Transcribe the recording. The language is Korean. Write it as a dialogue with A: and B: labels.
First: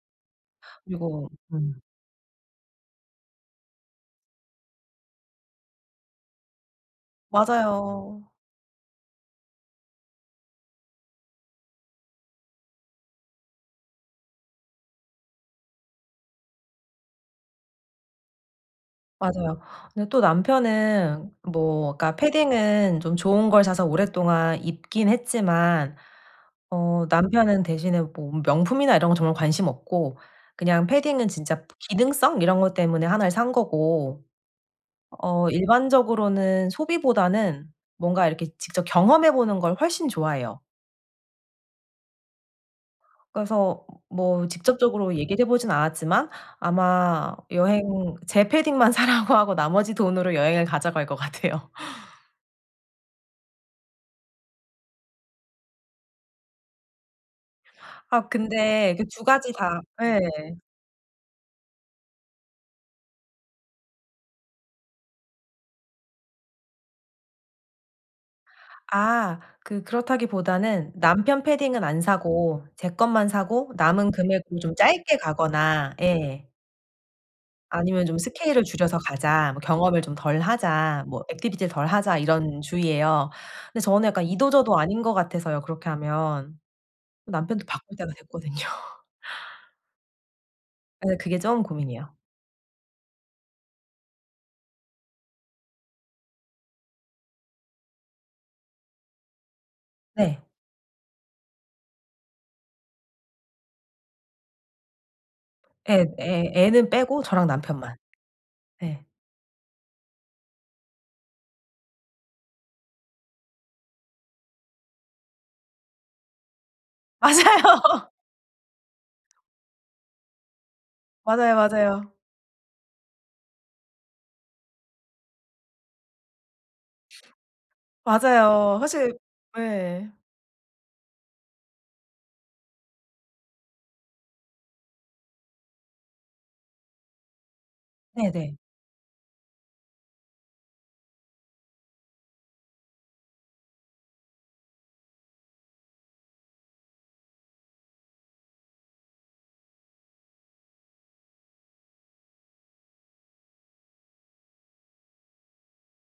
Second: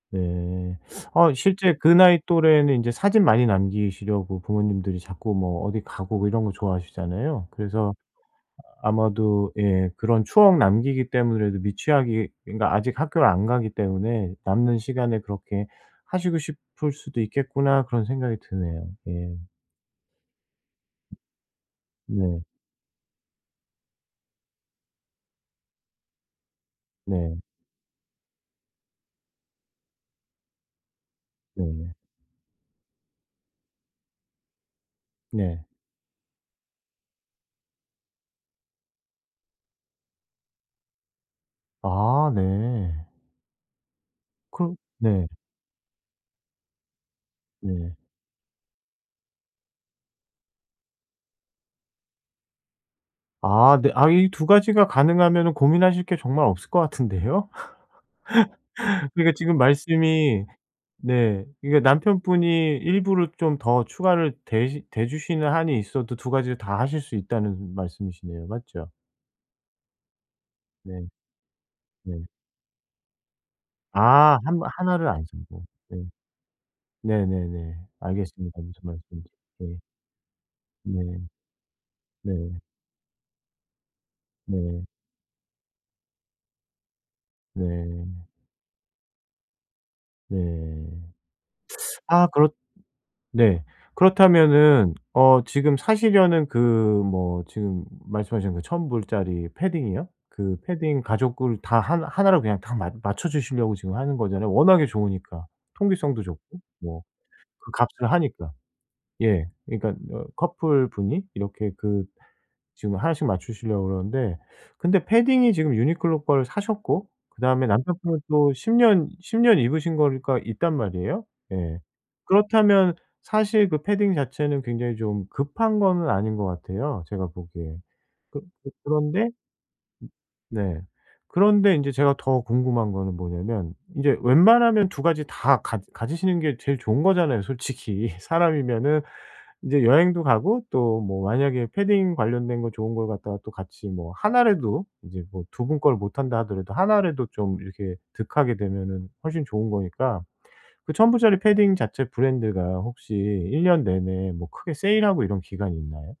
A: 네.
B: 그리고
A: 아 실제
B: 음.
A: 그 나이 또래는 이제 사진 많이 남기시려고 부모님들이 자꾸 뭐 어디 가고 뭐 이런 거 좋아하시잖아요. 그래서
B: 맞아요.
A: 아마도 예 그런 추억 남기기 때문에라도 미취학이 그니까 아직 학교를 안 가기 때문에 '남는 시간에 그렇게 하시고 싶을 수도 있겠구나.' 그런 생각이 드네요. 예.
B: 맞아요. 근데 또 남편은 뭐 그니까
A: 네.
B: 패딩은 좀 좋은 걸 사서 오랫동안 입긴 했지만, 어
A: 네.
B: 남편은 대신에 뭐 명품이나 이런 거 정말 관심 없고 그냥 패딩은 진짜
A: 네.
B: 기능성 이런 것 때문에 1 를 산 거고 어
A: 네.
B: 일반적으로는 소비보다는 뭔가 이렇게 직접 경험해 보는 걸 훨씬 좋아해요.
A: 아 네.
B: 그래서 뭐
A: 그
B: 직접적으로
A: 네.
B: 얘기를 해보지는 않았지만, 아마
A: 네.
B: 여행 제 패딩만 사라고 하고 나머지 돈으로 여행을 가자고 할 것 같아요.
A: 아 네. 아 이 2 가지가 가능하면은 고민하실 게 정말 없을 것 같은데요.
B: 아 근데 그 2
A: 그러니까
B: 가지
A: 지금
B: 다 예.
A: 말씀이 네 그러니까 남편분이 일부러 좀 더 추가를 대시 대주시는 한이 있어도 2 가지를 다 하실 수 있다는 말씀이시네요. 맞죠?
B: 아 그 그렇다기보다는
A: 네.
B: 남편 패딩은 안
A: 네.
B: 사고 제 것만 사고 남은
A: 아 1
B: 금액으로
A: 벌
B: 좀
A: 1 를
B: 짧게
A: 안 사고
B: 가거나
A: 네.
B: 예.
A: 네네네.
B: 아니면 좀
A: 알겠습니다.
B: '스케일을
A: 무슨
B: 줄여서
A: 말씀인지.
B: 가자.' 뭐
A: 예.
B: '경험을 좀 덜 하자.'
A: 네.
B: 뭐 '액티비티를 덜 하자.'
A: 네.
B: 이런 주의예요. 근데 저는 약간 이도 저도
A: 네.
B: 아닌 것 같아서요, 그렇게 하면. 남편도 바꿀 때가
A: 네.
B: 됐거든요.
A: 네.
B: 예. 그게 좀 고민이에요.
A: 아 그렇 네 그렇다면은 어 지금 사시려는 그 뭐 지금 말씀하신 그 1,000 불짜리 패딩이요.
B: 네.
A: 그 패딩 가족을 다 하 1 로 그냥 다 맞 맞춰 주시려고 지금 하는 거잖아요. 워낙에 좋으니까.
B: 애
A: 통기성도
B: 애
A: 좋고
B: 애는
A: 뭐
B: 빼고 저랑
A: 그
B: 남편만.
A: 값을 하니까.
B: 네.
A: 예. 그러니까 어 커플 분이 이렇게 그 지금 1 씩 맞추시려고 그러는데, 근데 패딩이 지금 유니클로 걸 사셨고 그다음에
B: 맞아요.
A: 남편분은 또 10 년 10 년 입으신 거가 있단 말이에요.
B: 맞아요,
A: 예.
B: 맞아요.
A: 그렇다면 사실 그 패딩 자체는 굉장히 좀 급한 거는 아닌 것 같아요, 제가 보기에. 그 그
B: 맞아요. 사실
A: 그런데
B: 예.
A: 네 그런데 인제 제가 더 궁금한 거는 뭐냐면 이제 웬만하면 2 가지 다 가 가지시는 게 제일 좋은 거잖아요. 솔직히.
B: 네네.
A: 사람이면은 이제 여행도 가고 또 뭐 만약에 패딩 관련된 거 좋은 걸 갖다가 또 같이 뭐 1 라도 이제 뭐 2 분 걸 못 한다 하더라도 1 라도 좀 이렇게 득하게 되면은 훨씬 좋은 거니까. 그 1,000 불짜리 패딩 자체 브랜드가 혹시 1 년 내내 뭐 크게 세일하고 이런 기간이 있나요?